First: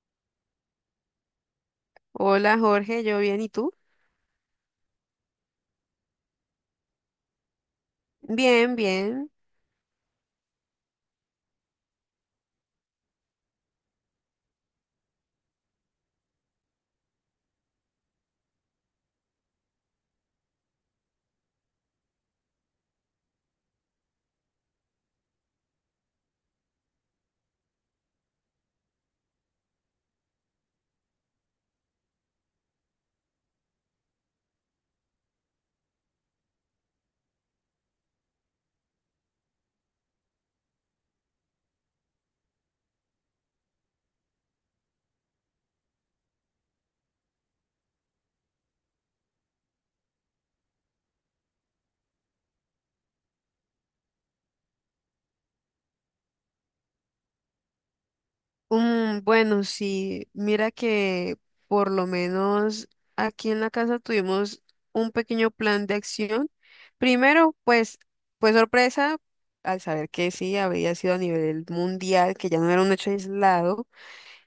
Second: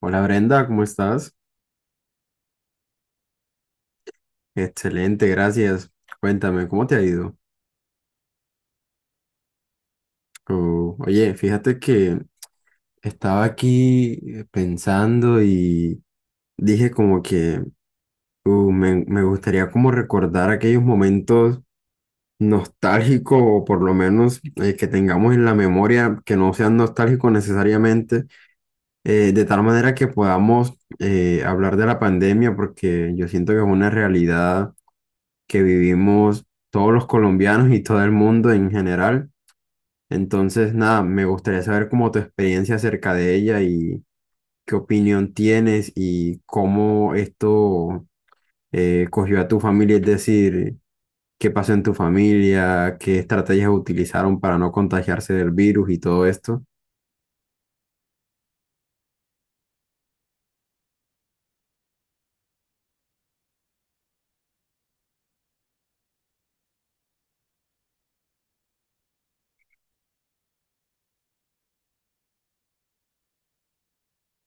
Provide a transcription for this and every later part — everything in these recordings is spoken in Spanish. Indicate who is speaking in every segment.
Speaker 1: Hola Brenda, ¿cómo estás?
Speaker 2: Hola Jorge, yo bien, ¿y tú?
Speaker 1: Excelente, gracias. Cuéntame, ¿cómo te ha ido?
Speaker 2: Bien, bien.
Speaker 1: Oh, oye, fíjate que estaba aquí pensando y dije como que me gustaría como recordar aquellos momentos nostálgicos o por lo menos que tengamos en la memoria que no sean nostálgicos necesariamente, de tal manera que podamos hablar de la pandemia porque yo siento que es una realidad que vivimos todos los colombianos y todo el mundo en general. Entonces, nada, me gustaría saber cómo tu experiencia acerca de ella y qué opinión tienes y cómo esto cogió a tu familia, es decir, qué pasó en tu familia, qué estrategias utilizaron para no contagiarse del virus y todo esto.
Speaker 2: Bueno, sí, mira que por lo menos aquí en la casa tuvimos un pequeño plan de acción. Primero, pues, fue sorpresa al saber que sí, había sido a nivel mundial, que ya no era un hecho aislado.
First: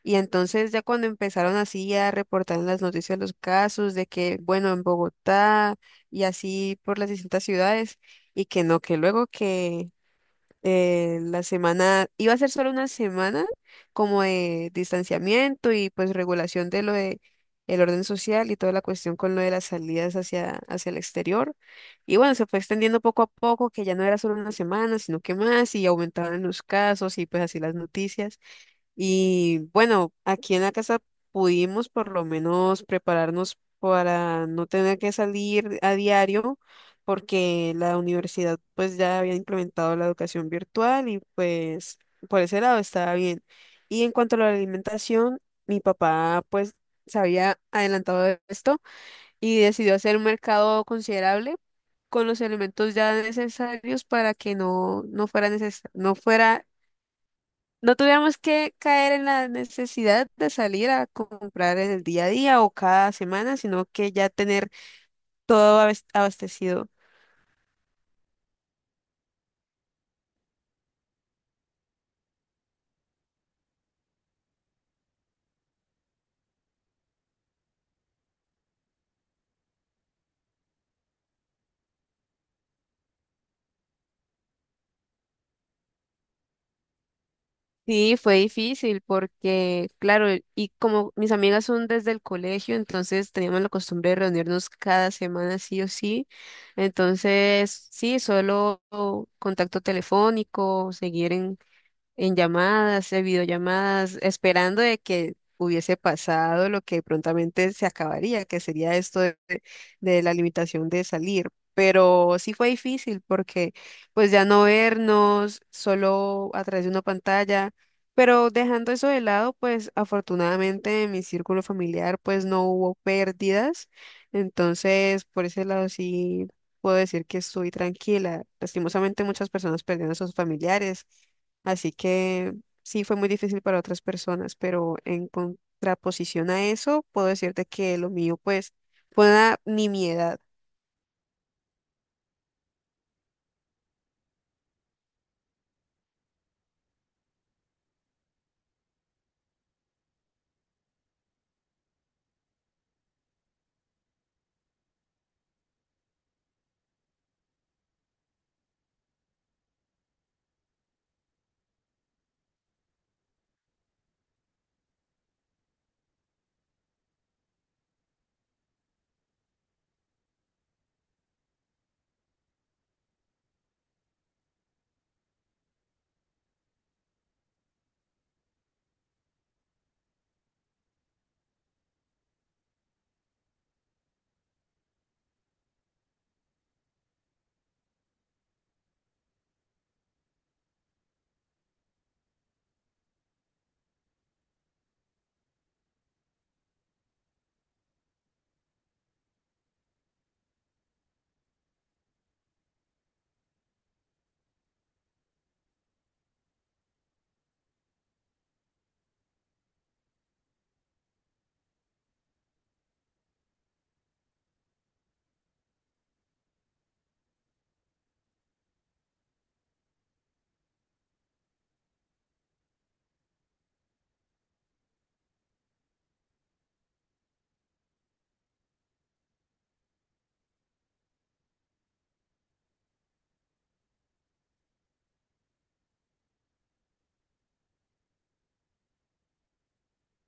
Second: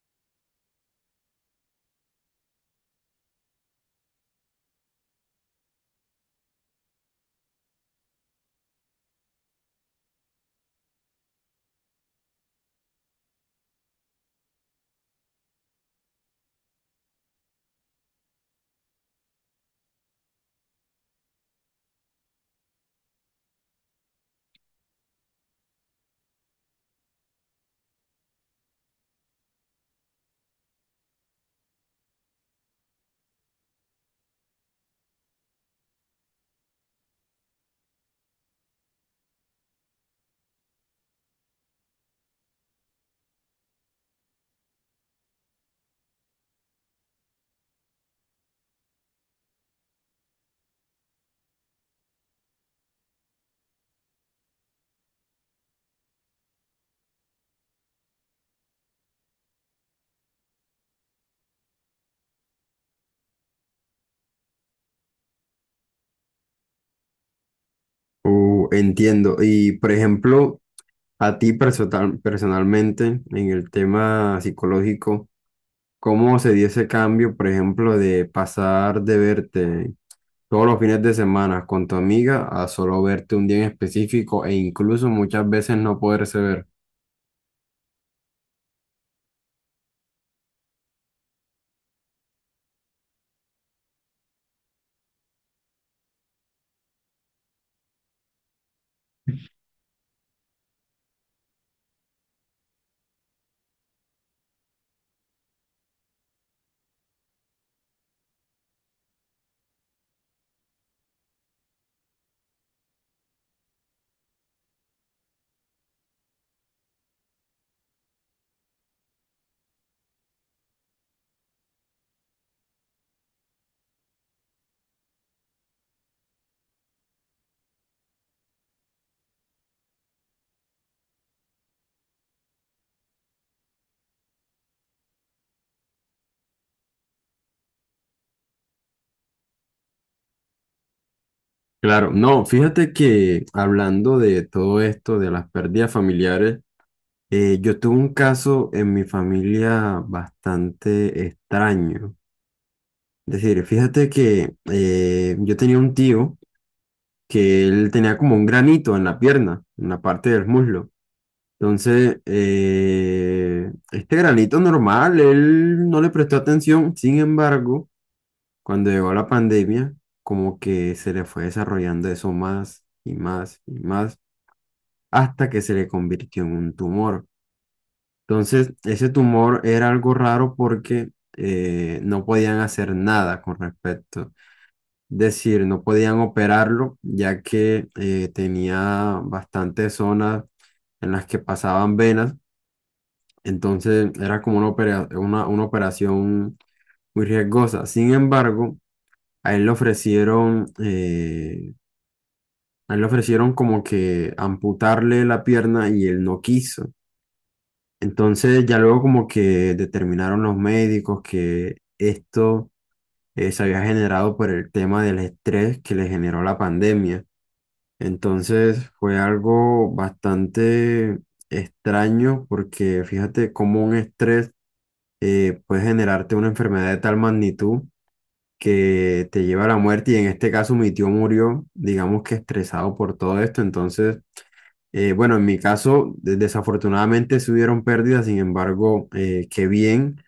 Speaker 2: Y entonces ya cuando empezaron así a reportar en las noticias los casos de que, bueno, en Bogotá y así por las distintas ciudades, y que no, que luego que la semana, iba a ser solo una semana como de distanciamiento y pues regulación de lo de el orden social y toda la cuestión con lo de las salidas hacia el exterior. Y bueno, se fue extendiendo poco a poco, que ya no era solo una semana, sino que más, y aumentaban los casos y pues así las noticias. Y bueno, aquí en la casa pudimos por lo menos prepararnos para no tener que salir a diario, porque la universidad pues ya había implementado la educación virtual y pues por ese lado estaba bien. Y en cuanto a la alimentación, mi papá pues se había adelantado de esto y decidió hacer un mercado considerable con los elementos ya necesarios para que no fuera no fuera no tuviéramos que caer en la necesidad de salir a comprar en el día a día o cada semana, sino que ya tener todo abastecido.
Speaker 1: Entiendo. Y, por ejemplo, a ti personalmente, en el tema psicológico, cómo se dio ese cambio, por ejemplo, de pasar de verte todos los fines de semana con tu amiga a solo verte un día en específico e incluso muchas veces no poderse ver.
Speaker 2: Sí, fue difícil porque, claro, y como mis amigas son desde el colegio, entonces teníamos la costumbre de reunirnos cada semana sí o sí. Entonces, sí, solo contacto telefónico, seguir en llamadas, en videollamadas, esperando de que hubiese pasado lo que prontamente se acabaría, que sería esto de la limitación de salir. Pero sí fue difícil porque pues ya no vernos solo a través de una pantalla, pero dejando eso de lado, pues afortunadamente en mi círculo familiar pues no hubo pérdidas, entonces por ese lado sí puedo decir que estoy tranquila. Lastimosamente muchas personas perdieron a sus familiares. Así que sí fue muy difícil para otras personas, pero en contraposición a eso, puedo decirte que lo mío, pues, fue una nimiedad.
Speaker 1: Claro, no, fíjate que hablando de todo esto, de las pérdidas familiares, yo tuve un caso en mi familia bastante extraño. Es decir, fíjate que yo tenía un tío que él tenía como un granito en la pierna, en la parte del muslo. Entonces, este granito normal, él no le prestó atención. Sin embargo, cuando llegó la pandemia, como que se le fue desarrollando eso más y más y más, hasta que se le convirtió en un tumor. Entonces, ese tumor era algo raro porque no podían hacer nada con respecto. Es decir, no podían operarlo, ya que tenía bastantes zonas en las que pasaban venas. Entonces era como una operación muy riesgosa. Sin embargo, a él le ofrecieron, eh, a él le ofrecieron como que amputarle la pierna y él no quiso. Entonces ya luego como que determinaron los médicos que esto se había generado por el tema del estrés que le generó la pandemia. Entonces fue algo bastante extraño porque fíjate cómo un estrés puede generarte una enfermedad de tal magnitud que te lleva a la muerte y en este caso mi tío murió, digamos que estresado por todo esto. Entonces, bueno, en mi caso desafortunadamente sí hubieron pérdidas. Sin embargo, qué bien,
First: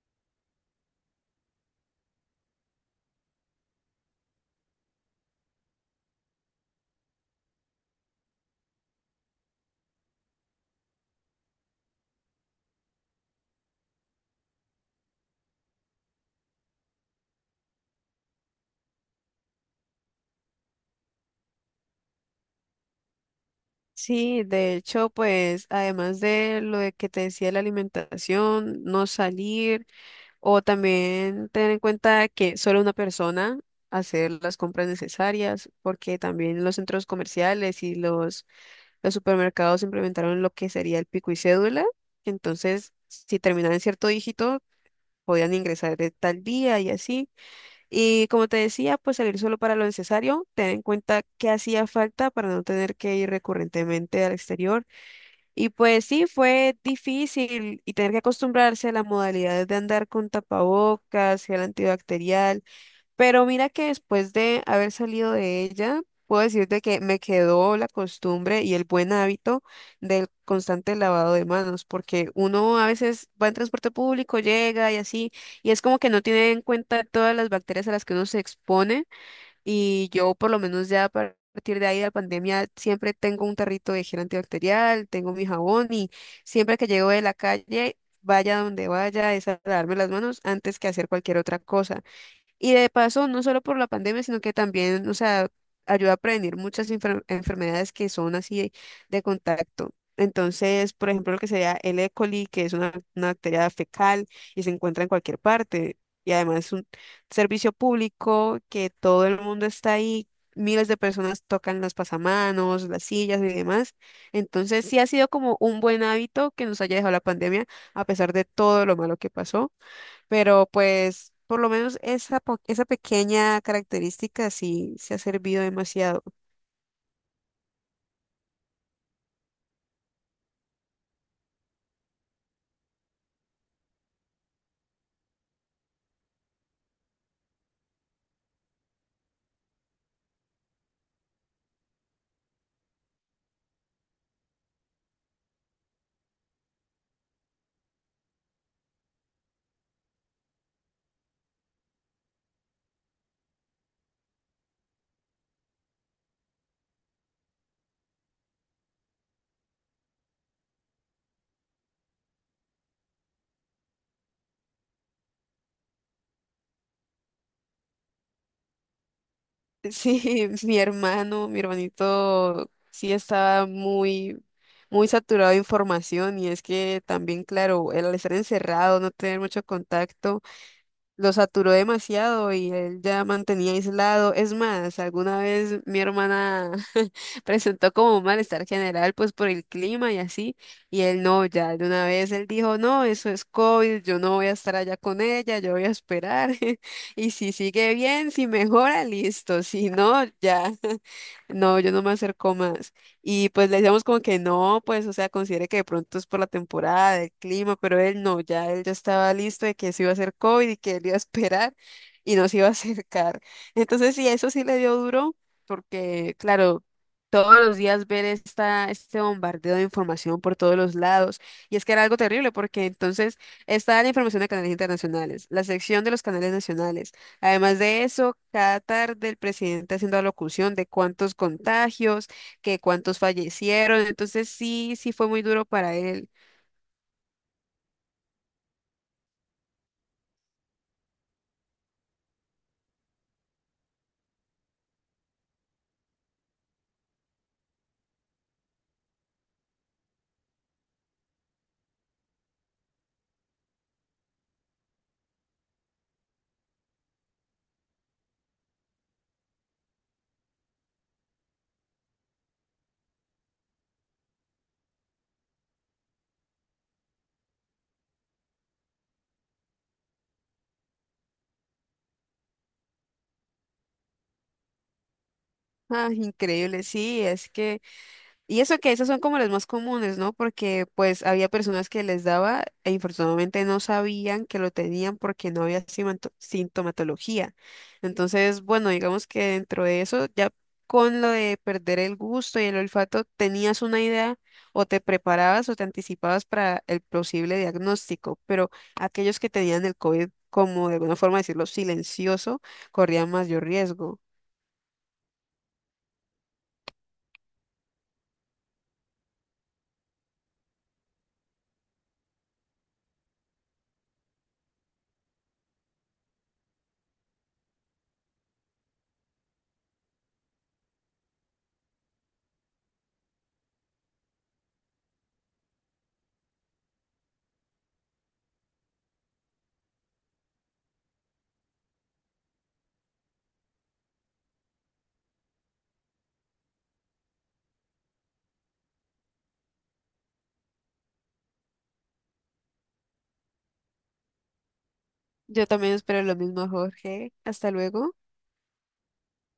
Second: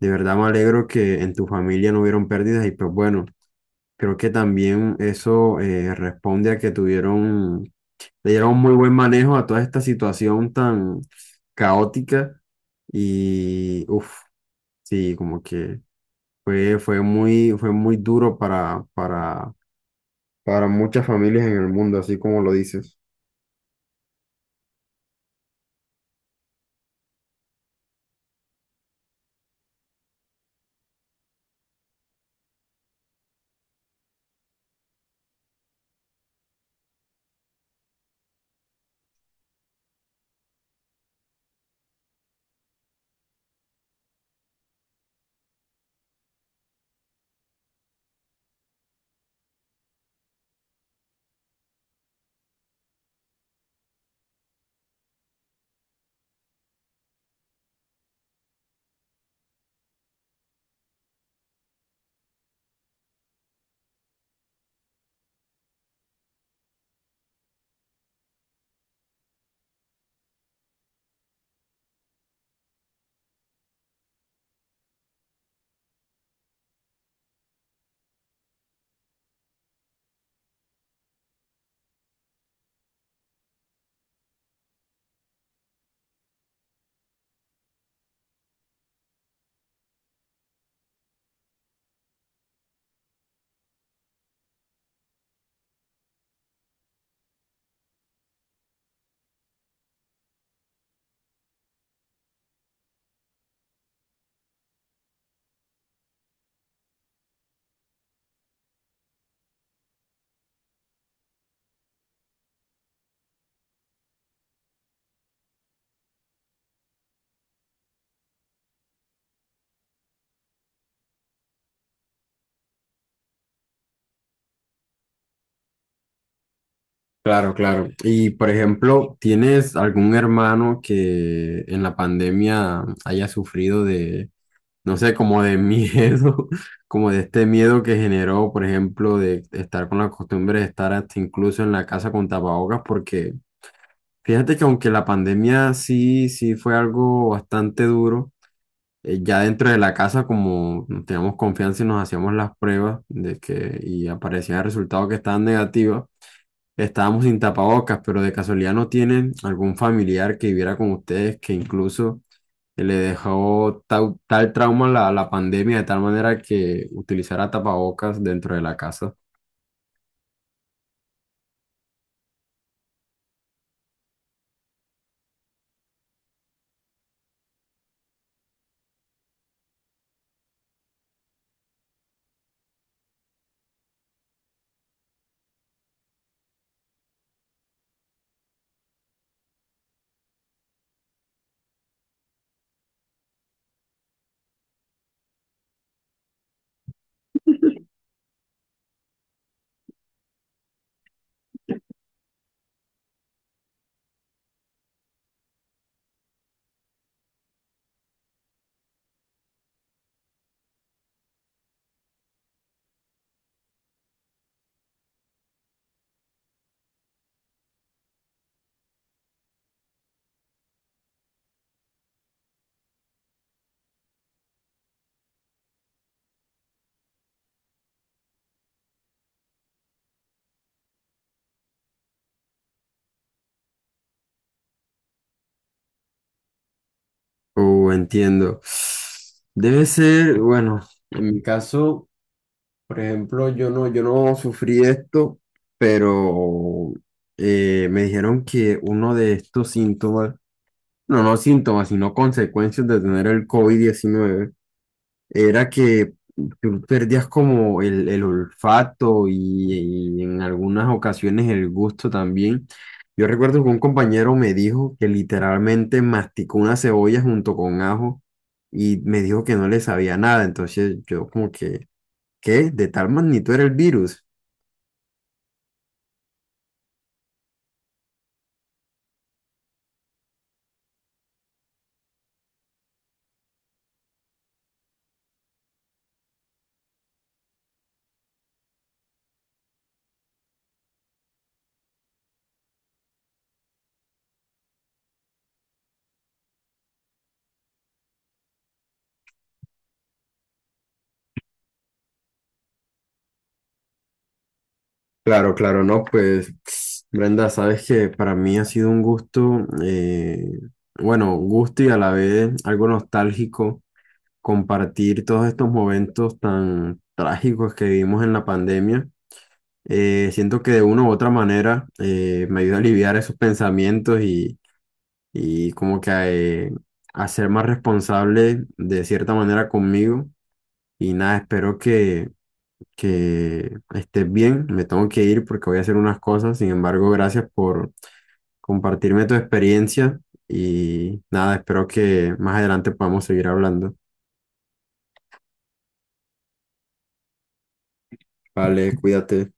Speaker 1: de verdad me alegro que en tu familia no hubieron pérdidas. Y pues bueno, creo que también eso responde a que tuvieron, le dieron muy buen manejo a toda esta situación tan caótica y, uff, sí, como que... fue muy duro para muchas familias en el mundo, así como lo dices.
Speaker 2: Sí, de hecho, pues, además de lo de que te decía de la alimentación, no salir, o también tener en cuenta que solo una persona hacer las compras necesarias, porque también los centros comerciales y los supermercados implementaron lo que sería el pico y cédula. Entonces, si terminaba en cierto dígito, podían ingresar de tal día y así. Y como te decía, pues salir solo para lo necesario, tener en cuenta qué hacía falta para no tener que ir recurrentemente al exterior. Y pues sí, fue difícil y tener que acostumbrarse a las modalidades de andar con tapabocas, gel antibacterial, pero mira que después de haber salido de ella, puedo decirte que me quedó la costumbre y el buen hábito del constante lavado de manos, porque uno a veces va en transporte público, llega y así, y es como que no tiene en cuenta todas las bacterias a las que uno se expone, y yo por lo menos ya a partir de ahí de la pandemia siempre tengo un tarrito de gel antibacterial, tengo mi jabón y siempre que llego de la calle, vaya donde vaya, es a lavarme las manos antes que hacer cualquier otra cosa. Y de paso, no solo por la pandemia, sino que también, o sea, ayuda a prevenir muchas enfermedades que son así de contacto. Entonces, por ejemplo, lo que sería el E. coli, que es una bacteria fecal y se encuentra en cualquier parte. Y además es un servicio público que todo el mundo está ahí, miles de personas tocan los pasamanos, las sillas y demás. Entonces, sí ha sido como un buen hábito que nos haya dejado la pandemia, a pesar de todo lo malo que pasó. Pero pues por lo menos esa, esa pequeña característica sí se ha servido demasiado.
Speaker 1: Claro, claro. Y por ejemplo, ¿tienes algún hermano que en la pandemia haya sufrido de, no sé, como de miedo, como de este miedo que generó, por ejemplo, de estar con la costumbre de estar hasta incluso en la casa con tapabocas? Porque fíjate que aunque la pandemia sí, sí fue algo bastante duro. Ya dentro de la casa, como nos teníamos confianza y nos hacíamos las pruebas de que y aparecían resultados que estaban negativos, estábamos sin tapabocas, pero de casualidad no tienen algún familiar que viviera con ustedes que incluso le dejó trauma la pandemia de tal manera que utilizara tapabocas dentro de la casa.
Speaker 2: Sí, mi hermano, mi hermanito sí estaba muy, muy saturado de información y es que también, claro, el estar encerrado, no tener mucho contacto. Lo saturó demasiado y él ya mantenía aislado. Es más, alguna vez mi hermana presentó como un malestar general, pues por el clima y así, y él no, ya de una vez él dijo, no, eso es COVID, yo no voy a estar allá con ella, yo voy a esperar. Y si sigue bien, si mejora, listo, si no, ya, no, yo no me acerco más. Y pues le decíamos como que no, pues, o sea, considere que de pronto es por la temporada, el clima, pero él no, ya él ya estaba listo de que se iba a hacer COVID y que él iba a esperar y no se iba a acercar. Entonces, sí, eso sí le dio duro, porque, claro, todos los días ver esta, este bombardeo de información por todos los lados. Y es que era algo terrible, porque entonces está la información de canales internacionales, la sección de los canales nacionales. Además de eso, cada tarde el presidente haciendo alocución de cuántos contagios, que cuántos fallecieron, entonces sí, sí fue muy duro para él.
Speaker 1: Entiendo. Debe ser, bueno, en mi caso. Por ejemplo, yo no sufrí esto, pero me dijeron que uno de estos síntomas, no síntomas, sino consecuencias de tener el COVID-19, era que tú perdías como el olfato y en algunas ocasiones el gusto también. Yo recuerdo que un compañero me dijo que literalmente masticó una cebolla junto con ajo y me dijo que no le sabía nada, entonces yo como que... ¿Qué? ¿De tal magnitud era el virus?
Speaker 2: Ah, increíble, sí, es que. Y eso que esas son como las más comunes, ¿no? Porque pues había personas que les daba e infortunadamente no sabían que lo tenían porque no había sintomatología. Entonces, bueno, digamos que dentro de eso, ya con lo de perder el gusto y el olfato, tenías una idea o te preparabas o te anticipabas para el posible diagnóstico, pero aquellos que tenían el COVID, como de alguna forma decirlo, silencioso, corrían mayor riesgo.
Speaker 1: Claro, claro, no, pues Brenda, sabes que para mí ha sido un gusto, bueno, gusto y a la vez algo nostálgico compartir todos estos momentos tan trágicos que vivimos en la pandemia. Siento que de una u otra manera me ayuda a aliviar esos pensamientos y como que eh, a ser más responsable de cierta manera conmigo. Y nada, espero que estés bien. Me tengo que ir porque voy a hacer unas cosas. Sin embargo, gracias por compartirme tu experiencia y nada, espero que más adelante podamos seguir hablando.
Speaker 2: Yo también espero lo mismo, Jorge. Hasta luego.
Speaker 1: Vale, cuídate.